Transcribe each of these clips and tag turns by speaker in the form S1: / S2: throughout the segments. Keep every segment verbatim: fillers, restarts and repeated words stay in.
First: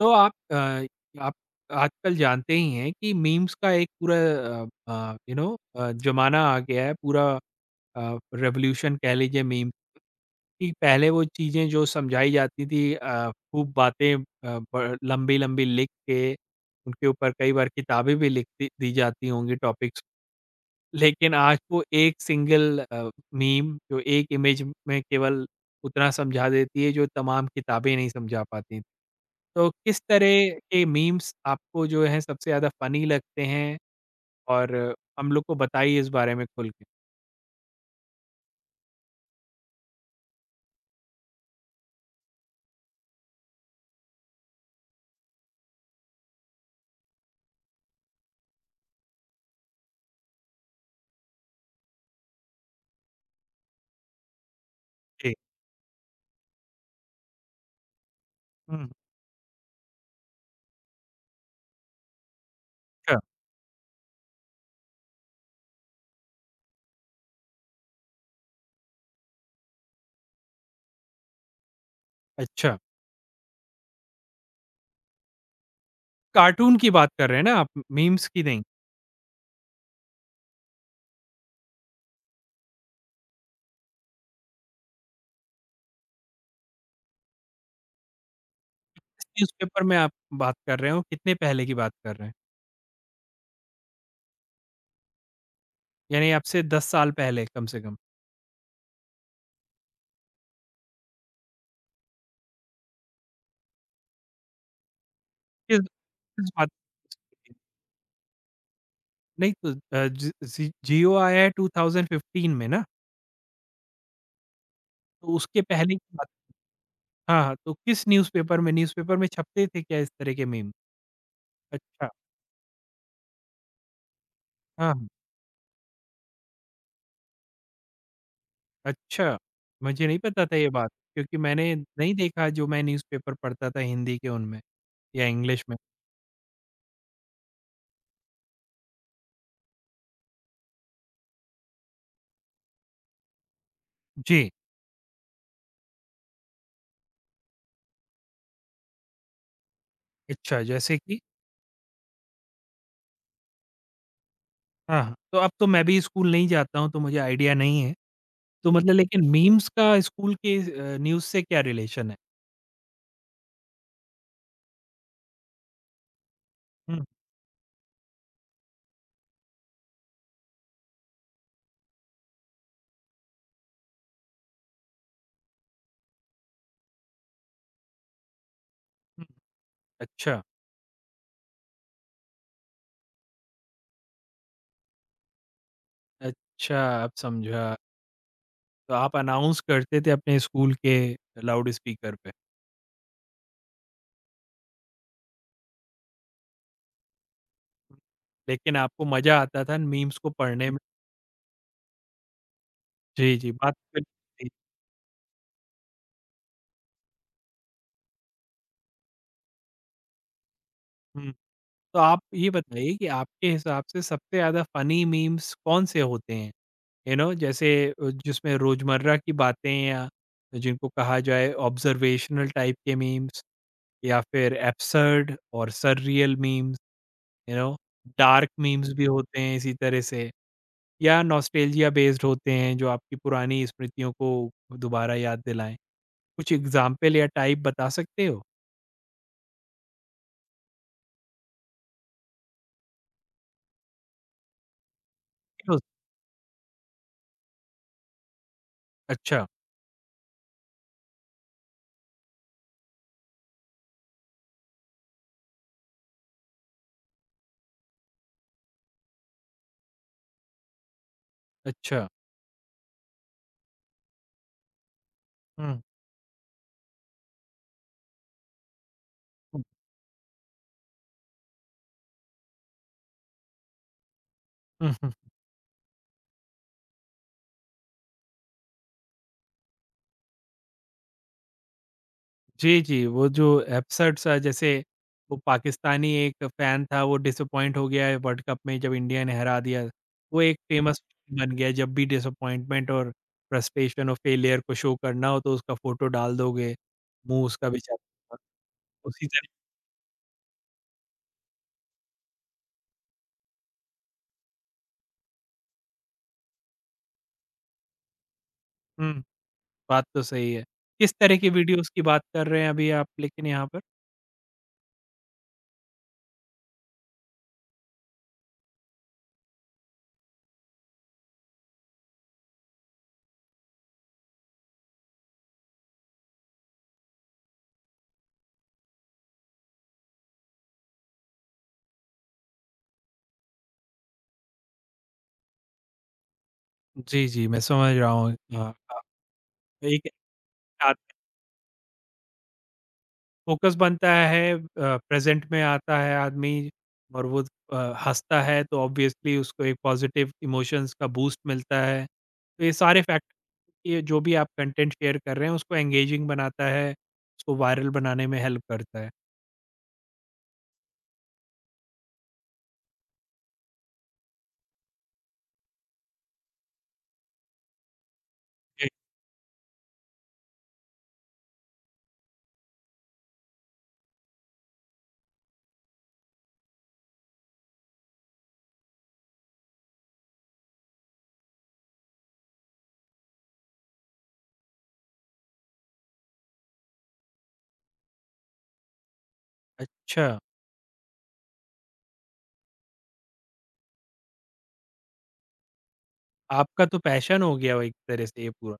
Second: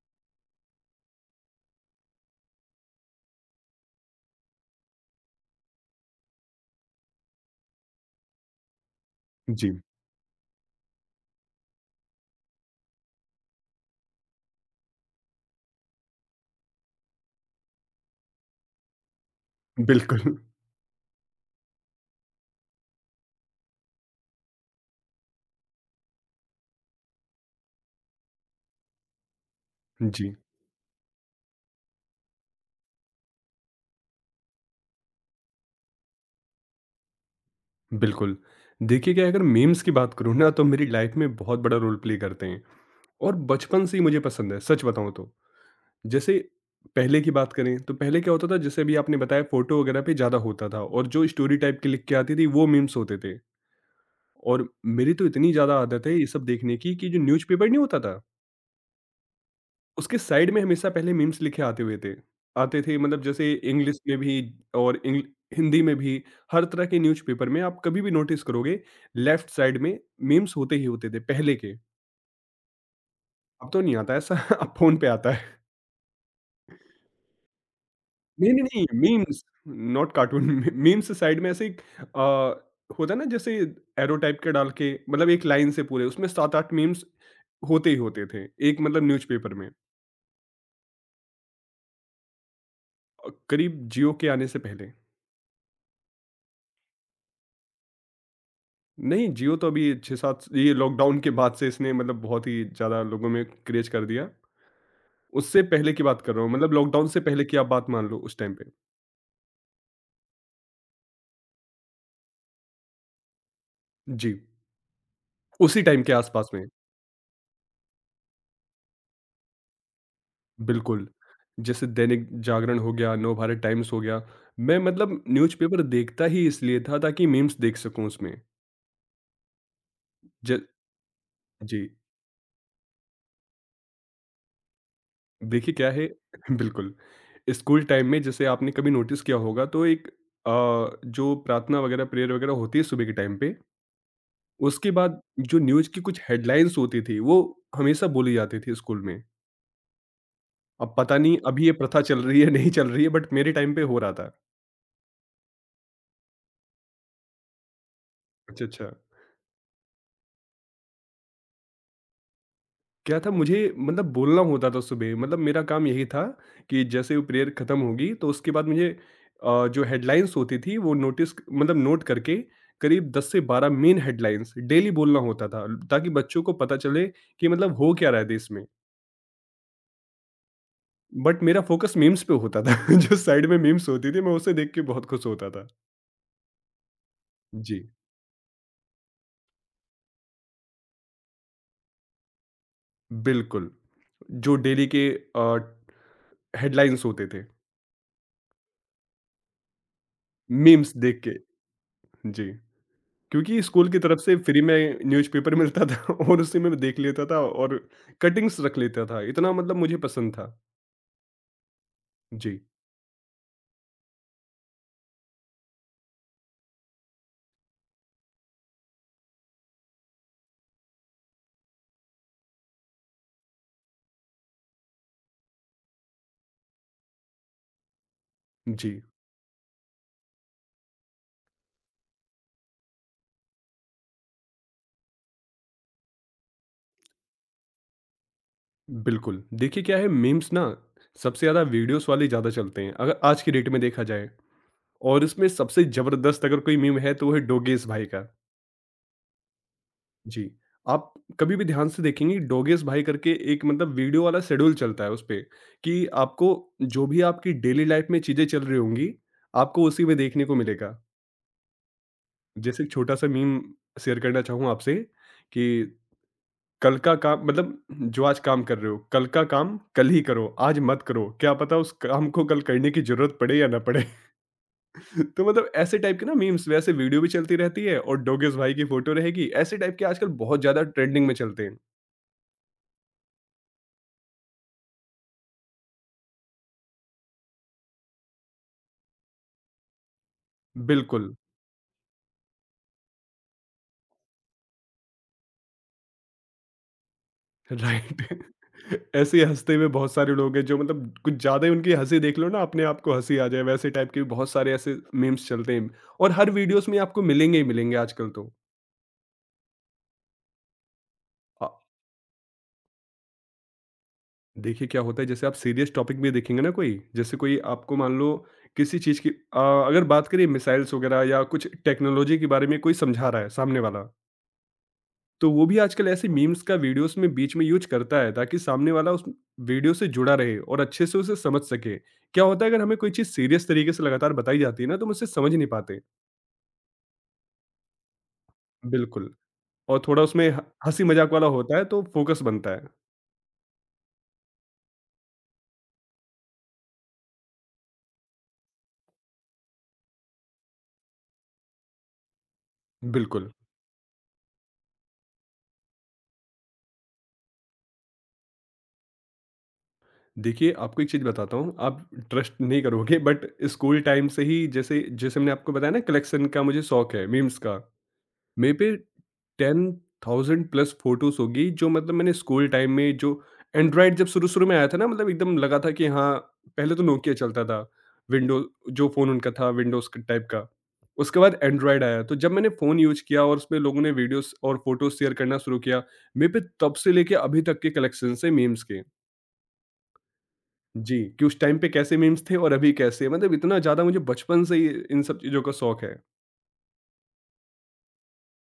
S1: तो आप अ, आप आजकल जानते ही हैं कि मीम्स का एक पूरा अ, यू नो अ, ज़माना आ गया है, पूरा अ, रेवोल्यूशन कह लीजिए मीम।
S2: जी,
S1: कि पहले वो चीज़ें जो समझाई जाती थी, अ, खूब बातें अ, ब लंबी-लंबी लिख के, उनके ऊपर कई बार किताबें भी लिख दी दी जाती होंगी टॉपिक्स।
S2: बिल्कुल।
S1: लेकिन आज वो एक सिंगल अ, मीम जो एक इमेज में केवल उतना समझा देती है, जो तमाम किताबें नहीं समझा पाती। तो किस
S2: जी,
S1: तरह के मीम्स आपको जो है सबसे ज़्यादा फ़नी लगते हैं? और हम लोग को बताइए इस बारे में खुल के?
S2: बिल्कुल। देखिए क्या है, अगर मीम्स की बात करूँ ना तो मेरी लाइफ़ में बहुत बड़ा रोल प्ले करते हैं और बचपन से ही मुझे पसंद है, सच बताऊँ तो। जैसे पहले की बात करें तो पहले क्या होता था, जैसे अभी आपने बताया फ़ोटो वगैरह पे ज़्यादा होता था और जो स्टोरी टाइप की लिख के आती थी वो मीम्स होते थे। और मेरी तो
S1: जी।
S2: इतनी ज़्यादा आदत है ये सब देखने की कि जो न्यूज़पेपर नहीं होता था?
S1: हुँ।
S2: उसके साइड में हमेशा पहले मीम्स लिखे आते हुए थे, आते थे,
S1: अच्छा,
S2: मतलब जैसे इंग्लिश में भी और इंग्ल- हिंदी में भी, हर तरह के न्यूज़पेपर में आप कभी भी नोटिस करोगे लेफ्ट साइड में मीम्स होते ही होते थे पहले के।
S1: अच्छा।
S2: अब तो नहीं आता ऐसा अब फोन पे आता है।
S1: कार्टून की बात कर रहे हैं ना आप, मीम्स की
S2: नहीं
S1: नहीं?
S2: नहीं नहीं memes, not cartoon. Memes side में ऐसे एक, अ, होता ना, जैसे एरो टाइप के डाल के मतलब एक लाइन से पूरे उसमें सात आठ मीम्स होते ही होते थे एक मतलब
S1: किस
S2: न्यूज़पेपर में।
S1: न्यूज़पेपर में आप बात कर रहे हो? कितने पहले की बात कर रहे हैं?
S2: अ, करीब जियो के आने से पहले।
S1: यानी आपसे दस साल पहले कम से कम।
S2: नहीं, जियो तो अभी छह सात, ये लॉकडाउन के बाद से इसने मतलब बहुत ही ज़्यादा लोगों में क्रेज़ कर दिया। उससे
S1: किस
S2: पहले की बात कर रहा
S1: किस
S2: हूँ,
S1: बात
S2: मतलब लॉकडाउन से पहले की आप बात मान लो, उस टाइम पे।
S1: नहीं तो अ, ज ज़ी जियो आया है ट्वेंटी फ़िफ़्टीन में ना?
S2: जी,
S1: तो उसके
S2: उसी
S1: पहले
S2: टाइम के
S1: की बात।
S2: आसपास में।
S1: हाँ, हाँ, तो किस न्यूज़पेपर में न्यूज़पेपर में छपते थे क्या इस तरह के मीम?
S2: बिल्कुल। जैसे
S1: अच्छा,
S2: दैनिक जागरण हो गया, नवभारत टाइम्स हो गया, मैं
S1: हाँ।
S2: मतलब न्यूज़पेपर देखता ही इसलिए था ताकि मीम्स देख सकूँ उसमें।
S1: अच्छा! मुझे नहीं पता
S2: ज
S1: था ये बात, क्योंकि मैंने
S2: जी,
S1: नहीं देखा जो मैं न्यूज़पेपर पढ़ता था हिंदी के उनमें या इंग्लिश
S2: देखिए
S1: में।
S2: क्या है। बिल्कुल, स्कूल टाइम में जैसे आपने कभी नोटिस किया होगा तो एक अ, जो प्रार्थना वगैरह, प्रेयर वगैरह होती है सुबह के टाइम पे,
S1: जी,
S2: उसके बाद जो न्यूज़ की कुछ हेडलाइंस होती थी, वो हमेशा बोली जाती थी स्कूल में।
S1: अच्छा
S2: अब
S1: जैसे
S2: पता
S1: कि।
S2: नहीं अभी ये प्रथा चल रही है, नहीं चल रही है, बट मेरे टाइम पे हो रहा था।
S1: हाँ, हाँ। तो अब तो मैं भी स्कूल नहीं जाता हूँ, तो मुझे आइडिया नहीं है।
S2: अच्छा,
S1: तो
S2: अच्छा।
S1: मतलब लेकिन मीम्स का स्कूल के अ, न्यूज़ से क्या रिलेशन है?
S2: क्या था, मुझे मतलब बोलना होता था सुबह, मतलब मेरा काम यही था कि
S1: हुँ,
S2: जैसे वो प्रेयर खत्म होगी तो उसके बाद मुझे अ, जो हेडलाइंस होती थी वो नोटिस मतलब नोट करके करीब दस से बारह मेन हेडलाइंस डेली बोलना होता था ताकि बच्चों को पता चले कि मतलब हो क्या रहा है देश में।
S1: हुँ। अच्छा,
S2: बट मेरा फोकस मीम्स पे होता था। जो साइड में मीम्स होती थी मैं उसे देख के बहुत खुश होता था।
S1: अच्छा अब समझा।
S2: जी,
S1: तो आप अनाउंस करते थे अपने स्कूल के लाउड स्पीकर पे।
S2: बिल्कुल। जो डेली के अ, हेडलाइन्स होते थे,
S1: लेकिन आपको मज़ा आता था मीम्स को पढ़ने में।
S2: मीम्स देख के। जी,
S1: जी, जी,
S2: क्योंकि
S1: बात
S2: स्कूल की
S1: कर
S2: तरफ से
S1: जी।
S2: फ्री में न्यूज़पेपर मिलता था और उसी में मैं देख लेता था और कटिंग्स रख लेता था। इतना मतलब मुझे पसंद था।
S1: हुँ। तो आप ये
S2: जी,
S1: बताइए कि आपके हिसाब से सबसे ज़्यादा फ़नी मीम्स कौन-से होते हैं? यू नो जैसे अ, जिसमें रोज़मर्रा की बातें या जिनको कहा जाए ऑब्ज़र्वेशनल टाइप के मीम्स या फिर एब्सर्ड और surreal memes, you know dark memes
S2: जी,
S1: भी होते हैं इसी तरह से या नॉस्टैल्जिया बेस्ड होते हैं जो आपकी पुरानी स्मृतियों को दोबारा याद दिलाएँ? कुछ एग्ज़ाम्पल या टाइप बता सकते हो?
S2: बिल्कुल। देखिए क्या है, मीम्स ना सबसे ज़्यादा वीडियोज़ वाले ज़्यादा चलते हैं अगर आज की डेट में देखा जाए, और इसमें
S1: Yes.
S2: सबसे ज़बरदस्त अगर कोई मीम है तो वो है डोगेश भाई का।
S1: अच्छा,
S2: जी, आप कभी भी ध्यान से देखेंगे, डोगेस भाई करके एक मतलब वीडियो वाला शेड्यूल चलता है उसपे कि आपको जो भी आपकी डेली लाइफ में चीज़ें चल रही होंगी, आपको उसी में देखने को मिलेगा।
S1: अच्छा।
S2: जैसे एक छोटा-सा मीम शेयर करना चाहूँ आपसे कि
S1: हुँ,
S2: कल का काम, मतलब जो आज काम कर रहे हो, कल का
S1: हुँ,
S2: काम कल ही करो, आज मत करो। क्या पता उस काम को कल करने की ज़रूरत पड़े या ना पड़े।
S1: हुँ, हुँ।
S2: तो मतलब ऐसे टाइप के ना मीम्स, वैसे वीडियो भी चलती रहती है और डोगेस भाई की फ़ोटो रहेगी। ऐसे टाइप के आजकल बहुत ज़्यादा ट्रेंडिंग में चलते हैं।
S1: जी, जी, वो जो एब्सर्ड सा जैसे वो पाकिस्तानी एक फ़ैन था वो डिसअपॉइंट हो गया है वर्ल्ड कप में जब इंडिया ने हरा दिया। वो एक हुँ। फ़ेमस
S2: बिल्कुल।
S1: बन गया है जब भी डिसअपॉइंटमेंट और फ्रस्ट्रेशन और फेलियर को शो करना हो तो उसका फ़ोटो डाल दोगे, मुँह उसका
S2: राइट।
S1: बेचारा। उसी
S2: ऐसे ही
S1: तरह।
S2: हँसते हुए बहुत सारे लोग हैं जो मतलब कुछ ज़्यादा ही उनकी हँसी देख लो ना अपने आप को हँसी आ जाए, वैसे टाइप के भी बहुत सारे ऐसे मीम्स चलते हैं और हर वीडियोस में आपको मिलेंगे ही मिलेंगे आजकल तो।
S1: हुँ, बात तो सही है। किस तरह की
S2: आ,
S1: वीडियोज़ की बात कर रहे हैं अभी आप लेकिन यहाँ पर?
S2: देखिए क्या होता है, जैसे आप सीरियस टॉपिक भी देखेंगे ना, कोई जैसे कोई आपको मान लो किसी चीज़ की आ, अगर बात करें मिसाइल्स वगैरह या कुछ टेक्नोलॉजी के बारे में कोई समझा रहा है सामने वाला, तो वो भी आजकल ऐसे मीम्स का वीडियोस में बीच में यूज करता है ताकि सामने वाला उस वीडियो से जुड़ा रहे और अच्छे से उसे समझ सके। क्या होता है, अगर हमें कोई चीज सीरियस तरीके से लगातार बताई जाती है ना तो हम उसे समझ नहीं पाते।
S1: जी, जी, मैं समझ रहा हूँ। हाँ, आप
S2: बिल्कुल। और
S1: एक
S2: थोड़ा उसमें ह- हंसी मजाक वाला होता है तो फोकस बनता है।
S1: फ़ोकस बनता है, अ, प्रेज़ेंट में आता है आदमी और वो अ, हँसता है तो ऑब्वियसली उसको एक पॉज़िटिव इमोशंस का बूस्ट मिलता है। तो ये सारे फैक्ट,
S2: बिल्कुल।
S1: ये जो भी आप कंटेंट शेयर कर रहे हैं उसको एंगेजिंग बनाता है, उसको वायरल बनाने में हेल्प करता है।
S2: देखिए आपको एक चीज बताता हूँ, आप ट्रस्ट नहीं करोगे बट स्कूल टाइम से ही, जैसे जैसे मैंने आपको बताया ना कलेक्शन का मुझे शौक है मीम्स का, मेरे
S1: जी।
S2: पे टेन थाउज़ेंड प्लस फ़ोटोज़ होगी जो मतलब मैंने स्कूल टाइम में जो एंड्रॉयड जब शुरू-शुरू में आया था ना, मतलब एकदम लगा था कि हाँ, पहले तो नोकिया चलता था। विंडो, जो फ़ोन उनका था विंडोज़ क टाइप का। उसके बाद एंड्रॉयड आया, तो जब मैंने फ़ोन यूज़ किया और उसमें लोगों ने वीडियोज़ और फ़ोटोज़ शेयर करना शुरू किया, मेरे पे तब से लेके अभी तक के कलेक्शंस है मीम्स के।
S1: अच्छा,
S2: जी, कि उस टाइम पे कैसे मीम्स थे और अभी कैसे, मतलब इतना ज़्यादा मुझे बचपन से ही इन सब चीज़ों का शौक है।
S1: आपका तो पैशन हो गया वो एक तरह से ये पूरा।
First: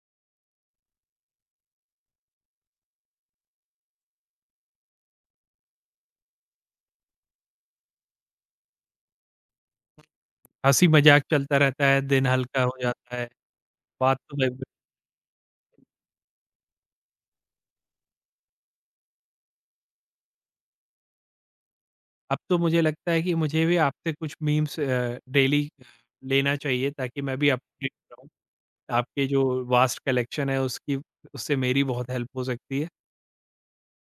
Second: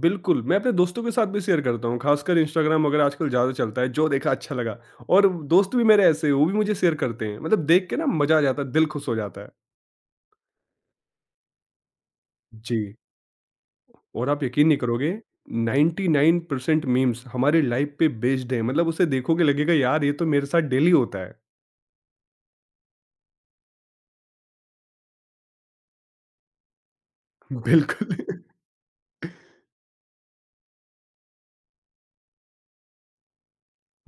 S2: बिल्कुल, मैं अपने दोस्तों के साथ भी शेयर करता हूँ, ख़ासकर इंस्टाग्राम वग़ैरह आजकल ज़्यादा चलता है, जो देखा अच्छा लगा, और दोस्त भी मेरे ऐसे हैं, वो भी मुझे शेयर करते हैं। मतलब देख के ना मज़ा आ जाता है, दिल खुश हो जाता है।
S1: हँसी-मज़ाक चलता रहता है, दिन हल्का हो
S2: जी।
S1: जाता है, बात
S2: और
S1: तो
S2: आप
S1: भाई।
S2: यकीन नहीं करोगे, नाइंटी नाइन परसेंट मीम्स हमारे लाइफ़ पे बेस्ड है, मतलब उसे देखोगे लगेगा यार ये तो मेरे साथ डेली होता है।
S1: अब तो मुझे लगता है कि मुझे भी आपसे कुछ मीम्स अ, डेली लेना चाहिए ताकि मैं भी अपडेट
S2: बिल्कुल।
S1: रहूँ। आपके जो वास्ट कलेक्शन है उसकी उससे मेरी बहुत हेल्प हो सकती है।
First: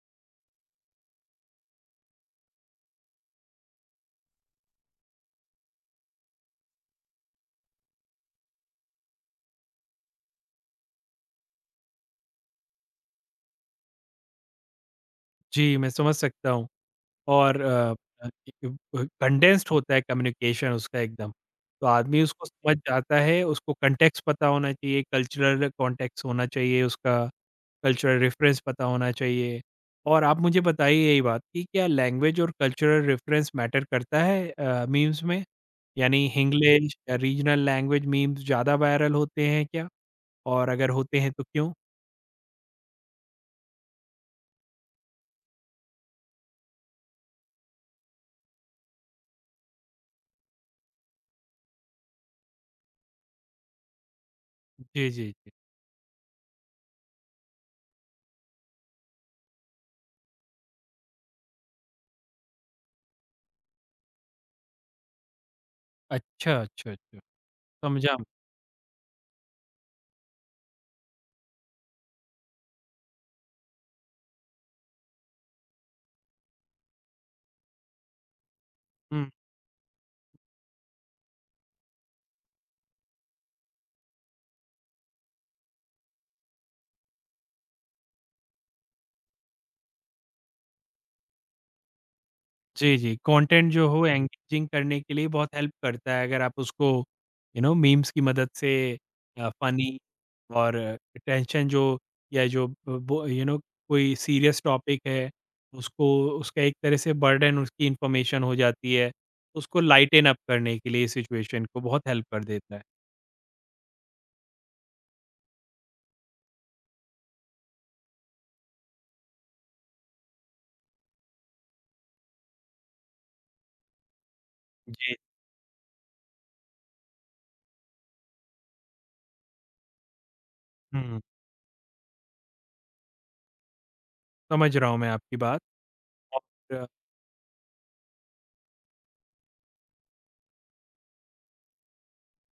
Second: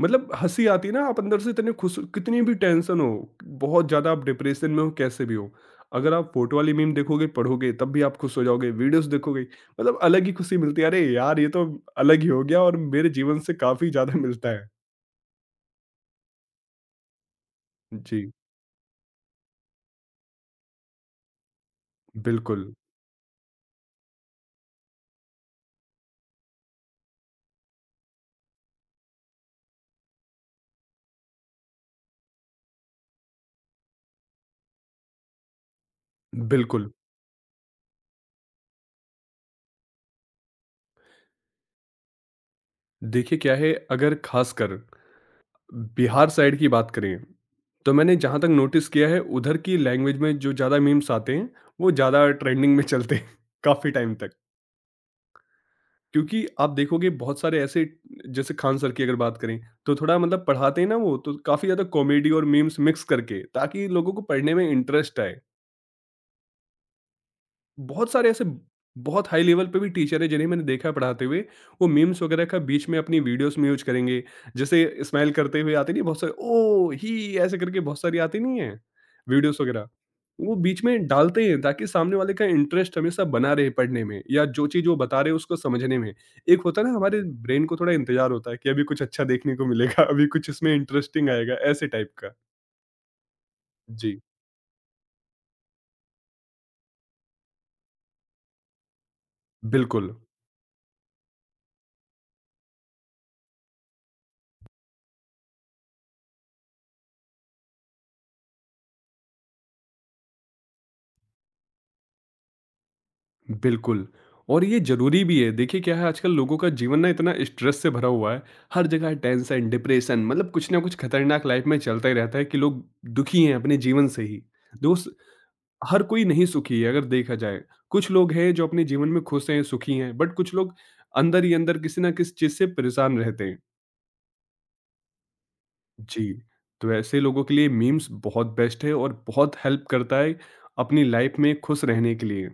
S2: मतलब हँसी आती है ना, आप अंदर से इतने खुश, कितनी भी टेंशन हो, बहुत ज़्यादा आप डिप्रेशन में हो, कैसे भी हो, अगर आप फोटो वाली मीम देखोगे पढ़ोगे तब भी आप खुश हो जाओगे, वीडियोस देखोगे मतलब अलग ही खुशी मिलती है, अरे यार ये तो अलग ही हो गया और मेरे जीवन से काफ़ी ज़्यादा मिलता है।
S1: जी, मैं समझ सकता हूँ और अ अ,
S2: जी।
S1: कंडेंस्ड होता है कम्युनिकेशन उसका एकदम। तो आदमी उसको
S2: बिल्कुल।
S1: समझ जाता है, उसको कॉन्टेक्स्ट पता होना चाहिए, कल्चरल कॉन्टेक्स्ट होना चाहिए उसका, कल्चरल रेफरेंस पता होना चाहिए। और आप मुझे बताइए यही बात कि क्या लैंग्वेज और कल्चरल रेफरेंस मैटर करता है अ, मीम्स में? यानी
S2: बिल्कुल,
S1: हिंग्लिश या रीजनल लैंग्वेज मीम्स ज़्यादा वायरल होते हैं क्या? और अगर होते हैं तो क्यों?
S2: देखिए क्या है, अगर खासकर बिहार साइड की बात करें तो मैंने जहाँ तक नोटिस किया है उधर की लैंग्वेज में जो ज़्यादा मीम्स आते हैं वो ज़्यादा ट्रेंडिंग में चलते हैं काफ़ी टाइम तक,
S1: जी, जी, जी।
S2: क्योंकि आप देखोगे बहुत सारे ऐसे, जैसे खान सर की अगर बात करें तो थोड़ा मतलब पढ़ाते हैं ना वो, तो काफ़ी ज़्यादा कॉमेडी और मीम्स मिक्स करके ताकि लोगों को पढ़ने में इंटरेस्ट आए।
S1: अच्छा, अच्छा, अच्छा।
S2: बहुत
S1: समझा मैं।
S2: सारे ऐसे बहुत हाई लेवल पे भी टीचर है जिन्हें मैंने देखा है पढ़ाते हुए, वो मीम्स वगैरह का बीच में अपनी वीडियोस में यूज करेंगे, जैसे स्माइल करते हुए आते नहीं बहुत सारे, ओ ही ऐसे करके बहुत सारी आती नहीं है
S1: हुँ।
S2: वीडियोस वगैरह, वो बीच में डालते हैं ताकि सामने वाले का इंटरेस्ट हमेशा बना रहे पढ़ने में या जो चीज़ वो बता रहे हैं उसको समझने में। एक होता है ना, हमारे ब्रेन को थोड़ा इंतजार होता है कि अभी कुछ अच्छा देखने को मिलेगा, अभी कुछ इसमें इंटरेस्टिंग आएगा, ऐसे टाइप का।
S1: जी, जी। कंटेंट जो हो
S2: जी।
S1: एंगेजिंग करने के लिए बहुत हेल्प करता है अगर आप उसको यू नो मीम्स की मदद से अ, फ़नी
S2: बिल्कुल।
S1: और टेंशन जो, या जो ब बो यू नो कोई सीरियस टॉपिक है, उसको उसका एक तरह से बर्डन उसकी इन्फॉर्मेशन हो जाती है। उसको लाइटेन अप करने के लिए सिचुएशन को बहुत हेल्प कर देता है।
S2: बिल्कुल, और ये ज़रूरी भी है। देखिए क्या है, आजकल लोगों का जीवन ना इतना स्ट्रेस से भरा हुआ है, हर जगह टेंशन, डिप्रेशन, मतलब कुछ ना कुछ खतरनाक लाइफ में चलता ही रहता है कि लोग दुखी हैं अपने जीवन से ही।
S1: जी।
S2: दोस्त, हर कोई नहीं सुखी है अगर देखा जाए। कुछ लोग हैं जो अपने जीवन में खुश हैं, सुखी हैं, बट कुछ लोग
S1: हुँ,
S2: अंदर ही अंदर किसी ना किसी चीज़ से परेशान रहते हैं।
S1: समझ रहा हूँ मैं आपकी बात।
S2: जी,
S1: और
S2: तो ऐसे लोगों के लिए मीम्स बहुत बेस्ट है और बहुत हेल्प करता है अपनी लाइफ में खुश रहने के लिए।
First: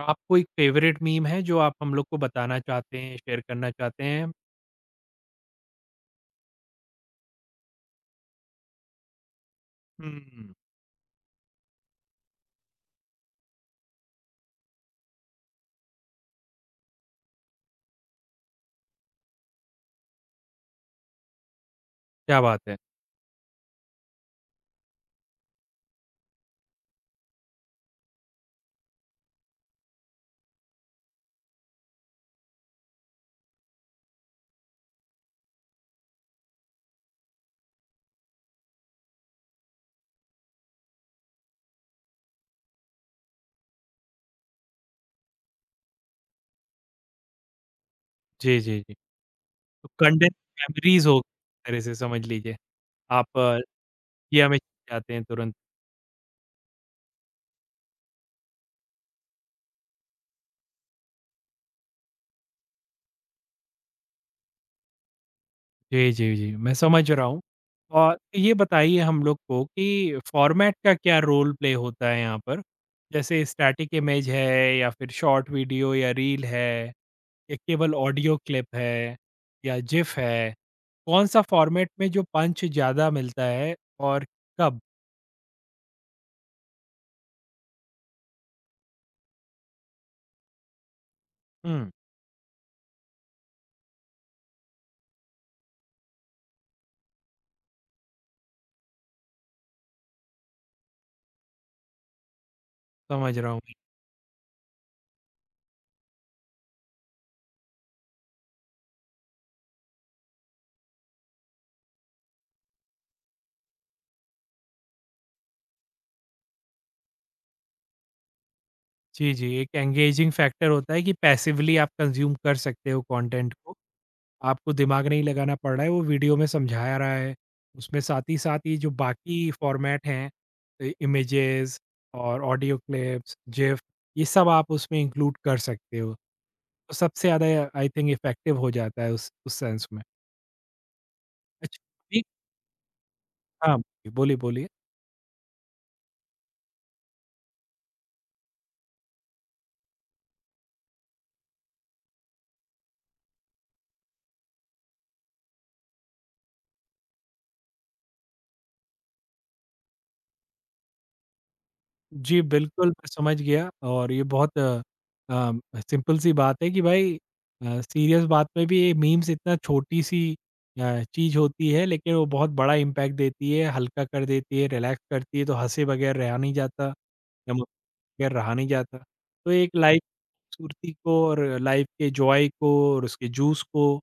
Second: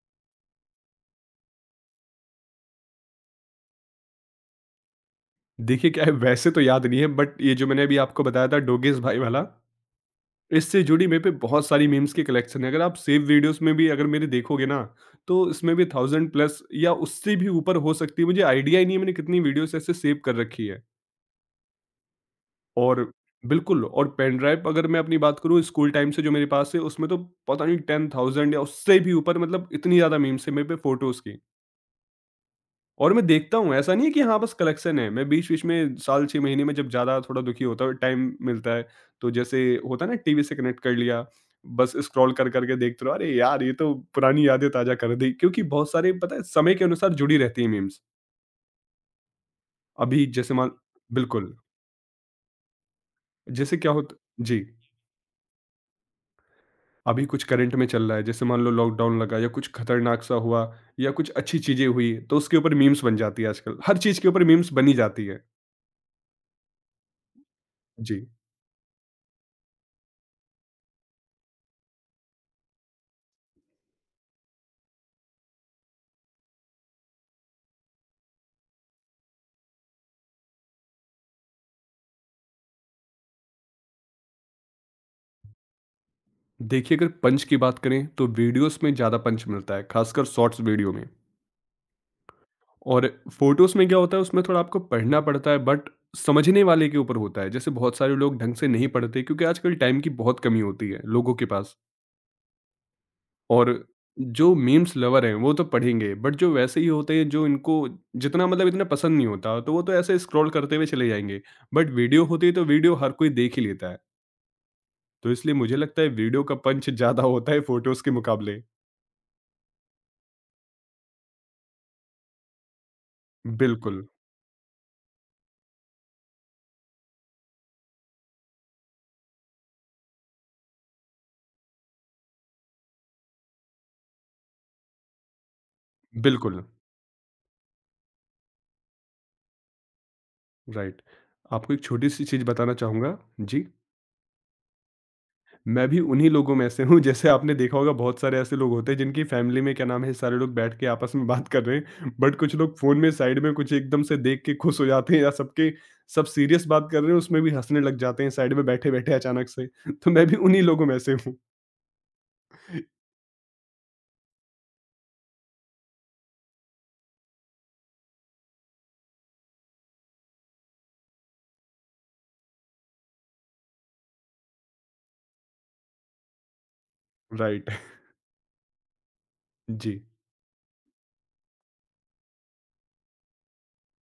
S1: आपको एक फ़ेवरेट मीम है जो आप हम लोग को बताना चाहते हैं, शेयर करना चाहते हैं?
S2: देखिए, क्या है, वैसे तो याद नहीं है बट ये जो मैंने अभी आपको बताया था डोगेस भाई वाला,
S1: हुँ,
S2: इससे जुड़ी मेरे पे बहुत सारी मीम्स की कलेक्शन है। अगर आप सेव वीडियोज़ में भी अगर मेरे देखोगे ना, तो इसमें भी वन थाउज़ेंड प्लस या उससे भी ऊपर हो सकती है। मुझे आइडिया ही नहीं है मैंने कितनी वीडियोज़ ऐसे सेव कर रखी है।
S1: क्या बात है।
S2: और बिल्कुल, और पेन ड्राइव अगर मैं अपनी बात करूँ, स्कूल टाइम से जो मेरे पास है उसमें तो पता नहीं टेन थाउज़ेंड या उससे भी ऊपर, मतलब इतनी ज़्यादा मीम्स है मेरे पे फ़ोटोज़ की। और मैं देखता हूँ, ऐसा नहीं है कि हाँ, बस कलेक्शन है। मैं बीच-बीच में साल छह महीने में जब ज़्यादा थोड़ा दुखी होता हूँ, टाइम मिलता है, तो जैसे होता है ना, टीवी से कनेक्ट कर लिया, बस स्क्रॉल कर, कर के देखते रहो, अरे यार! ये तो पुरानी यादें ताज़ा कर दी। क्योंकि बहुत सारे पता है समय के अनुसार जुड़ी रहती हैं मीम्स।
S1: जी, जी, जी। तो
S2: अभी
S1: कंडेंस्ड
S2: जैसे मान,
S1: मेमोरीज़ हो गई
S2: बिल्कुल,
S1: एक तरह से समझ लीजिए। आप अ,
S2: जैसे क्या होता,
S1: ये हमें
S2: जी,
S1: चाहते हैं तुरंत।
S2: अभी कुछ करंट में चल रहा है, जैसे मान लो लॉकडाउन लगा या कुछ खतरनाक सा हुआ या कुछ अच्छी चीज़ें हुई, तो उसके ऊपर मीम्स बन जाती है आजकल। हर चीज़ के ऊपर मीम्स बनी जाती है।
S1: जी, जी, जी, मैं समझ रहा हूँ। और
S2: जी।
S1: ये बताइए हम लोग को कि फ़ॉर्मेट का क्या रोल प्ले होता है यहाँ पर? जैसे स्टैटिक इमेज है या फिर शॉर्ट वीडियो या रील है या केवल ऑडियो क्लिप है या जिफ है? कौन सा फॉर्मेट में जो पंच ज़्यादा मिलता है और कब?
S2: देखिए, अगर पंच की बात करें तो वीडियोस में ज़्यादा पंच मिलता है, खासकर शॉर्ट्स वीडियो में,
S1: हुँ,
S2: और फोटोज में क्या होता है, उसमें थोड़ा आपको पढ़ना पड़ता है बट समझने वाले के ऊपर होता है, जैसे बहुत सारे लोग ढंग से नहीं पढ़ते क्योंकि आजकल टाइम की बहुत कमी होती है लोगों के पास,
S1: समझ रहा हूँ मैं।
S2: और जो मीम्स लवर हैं वो तो पढ़ेंगे बट जो वैसे ही होते हैं जो इनको जितना मतलब इतना पसंद नहीं होता तो वो तो ऐसे स्क्रॉल करते हुए चले जाएंगे, बट वीडियो होती है तो वीडियो हर कोई देख ही लेता है, तो इसलिए मुझे लगता है वीडियो का पंच ज़्यादा होता है फोटोज के मुकाबले।
S1: जी, जी, एक एंगेजिंग फैक्टर होता है कि पैसिवली आप कंज़्यूम कर सकते हो कंटेंट को,
S2: बिल्कुल।
S1: आपको दिमाग नहीं लगाना पड़ रहा है, वो वीडियो में समझाया रहा है। उसमें साथ ही साथ ये जो बाकी फॉर्मेट हैं, अ, इमेजेस और ऑडियो क्लिप्स, जिफ, ये सब आप उसमें इंक्लूड कर सकते हो।
S2: बिल्कुल।
S1: तो सबसे ज़्यादा आई थिंक इफ़ेक्टिव हो जाता है उस उस सेंस में।
S2: राइट। आपको
S1: अच्छा,
S2: एक
S1: जी
S2: छोटी-सी चीज़ बताना चाहूँगा जी,
S1: हाँ, बोलिए, बोलिए।
S2: मैं भी उन्हीं लोगों में से हूँ, जैसे आपने देखा होगा बहुत सारे ऐसे लोग होते हैं जिनकी फैमिली में क्या नाम है, सारे लोग बैठ के आपस में बात कर रहे हैं, बट कुछ लोग फ़ोन में साइड में कुछ एकदम से देख के खुश हो जाते हैं या सबके सब सीरियस बात कर रहे हैं उसमें भी हँसने लग जाते हैं साइड में बैठे-बैठे अचानक से। तो मैं भी उन्हीं लोगों में से हूँ।
S1: जी, बिल्कुल, मैं समझ गया और ये बहुत अ, अम, सिंपल सी बात है कि भाई अ, सीरियस बात में भी ये मीम्स इतना छोटी-सी अ, चीज़ होती है, लेकिन वो बहुत बड़ा इम्पैक्ट देती है, हल्का कर देती है, रिलैक्स करती है, तो हँसे बगैर रहा नहीं जाता, गम
S2: राइट।
S1: बगैर रहा नहीं जाता। तो एक लाइफ
S2: जी,
S1: खूबसूरती को और लाइफ के जॉय को और उसके जूस को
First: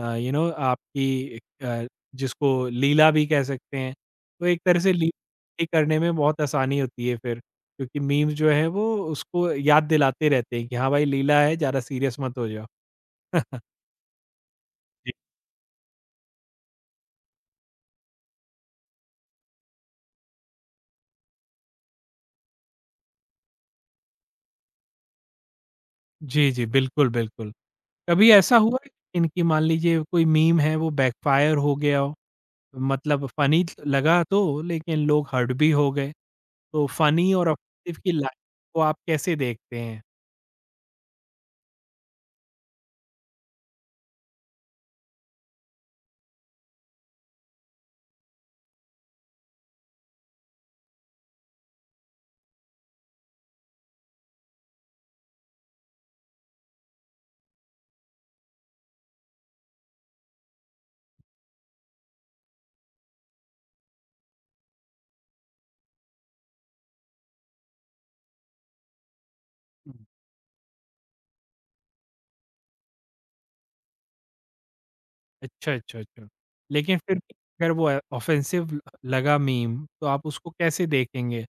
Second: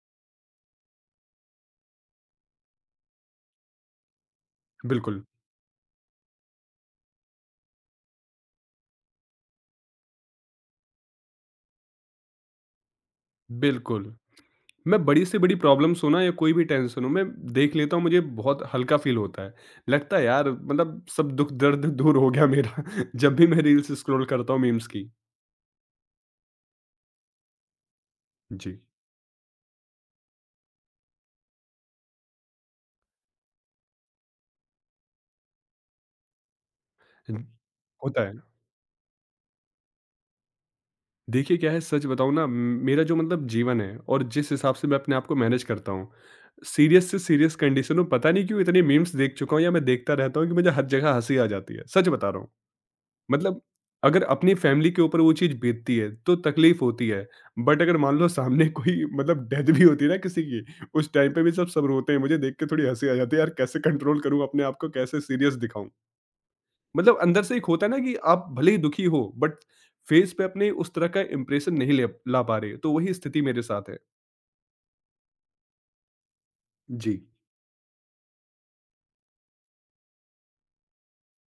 S1: अ, यू नो आपकी अ, जिसको लीला भी कह सकते हैं, तो एक तरह से ली
S2: बिल्कुल,
S1: करने में बहुत आसानी होती है फिर। क्योंकि मीम्स जो है वो उसको याद दिलाते रहते हैं कि हाँ भाई लीला है, ज़्यादा सीरियस मत हो जाओ।
S2: बिल्कुल। मैं,
S1: जी।
S2: बड़ी से बड़ी प्रॉब्लम्स हो ना या कोई भी टेंशन हो, मैं देख लेता हूँ, मुझे बहुत हल्का फील होता है। लगता है यार मतलब सब दुःख दर्द दूर हो गया मेरा जब भी मैं रील्स स्क्रॉल करता हूँ मीम्स की।
S1: जी, जी, बिल्कुल, बिल्कुल। कभी ऐसा हुआ
S2: जी।
S1: है कि इनकी मान लीजिए कोई मीम है वो बैकफायर हो गया हो? मतलब फ़नी लगा तो लेकिन लोग हर्ट भी हो गए। तो फ़नी
S2: हुँ,
S1: और ऑफेंसिव की
S2: होता है।
S1: लाइन को आप कैसे देखते हैं?
S2: देखिए क्या है, सच बताऊँ ना, म- मेरा जो मतलब जीवन है और जिस हिसाब से मैं अपने आप को मैनेज करता हूँ, सीरियस से सीरियस कंडीशन में पता नहीं क्यों इतने मीम्स देख चुका हूँ या मैं देखता रहता हूँ कि मुझे हर जगह हँसी आ जाती है। सच बता रहा हूँ। मतलब अगर अपनी फैमिली के ऊपर वो चीज़ बीतती है तो तकलीफ होती है। बट अगर मान लो सामने कोई मतलब डेथ भी होती है ना किसी की, उस टाइम पे भी सब सब रोते हैं। मुझे देख के थोड़ी हँसी आ जाती है, यार कैसे कंट्रोल करूँ अपने आप को, कैसे सीरियस दिखाऊँ? मतलब अंदर से एक होता है ना कि आप भले ही दुखी हो बट
S1: हुँ।
S2: फेस पे अपने उस तरह का इंप्रेशन नहीं ले ला पा रहे। तो वही स्थिति मेरे साथ है।
S1: अच्छा, अच्छा, अच्छा। लेकिन फिर
S2: जी,
S1: भी अगर वो ऑफेंसिव लगा मीम तो आप उसको कैसे देखेंगे?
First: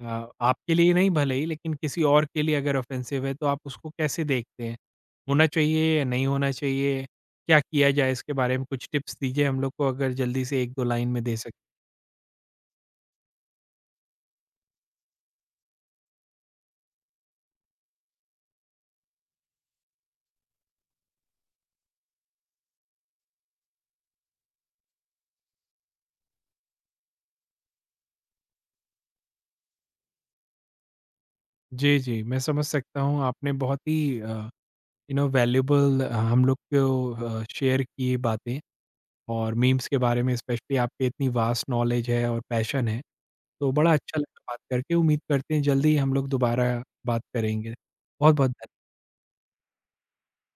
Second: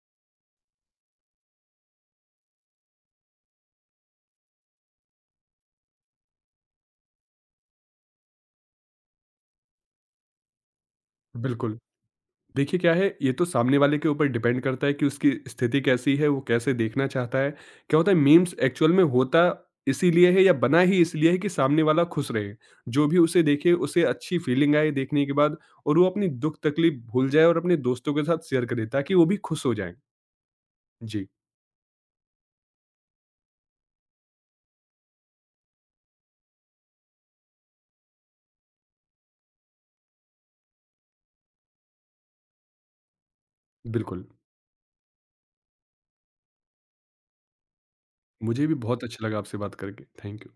S1: अ, आपके लिए नहीं भले ही लेकिन किसी और के लिए अगर ऑफेंसिव है तो आप उसको कैसे देखते हैं? होना चाहिए या नहीं होना चाहिए? क्या किया जाए इसके बारे में कुछ टिप्स दीजिए हम लोग को अगर जल्दी से एक से दो लाइन में दे सकें।
S2: बिल्कुल। देखिए क्या है, ये तो सामने वाले के ऊपर डिपेंड करता है कि उसकी स्थिति कैसी है, वो कैसे देखना चाहता है। क्या होता है, मीम्स एक्चुअल में होता इसीलिए है या बना ही इसलिए है कि सामने वाला खुश रहे। जो भी उसे देखे उसे अच्छी फीलिंग आए देखने के बाद, और वो अपनी दुःख-तकलीफ भूल जाए और अपने दोस्तों के साथ शेयर करे ताकि वो भी खुश हो जाएँ। जी,
S1: जी, जी, मैं समझ सकता हूँ। आपने बहुत ही अ, यू नो वैल्यूएबल हम लोग को अ, शेयर की बातें और मीम्स के बारे में, स्पेशली आपकी इतनी वास्ट नॉलेज है और पैशन है। तो बड़ा अच्छा
S2: बिल्कुल।
S1: लगा बात करके, उम्मीद करते हैं जल्दी ही हम लोग दोबारा बात करेंगे। बहुत-बहुत
S2: मुझे भी
S1: धन्य
S2: बहुत अच्छा लगा आपसे बात करके। Thank you.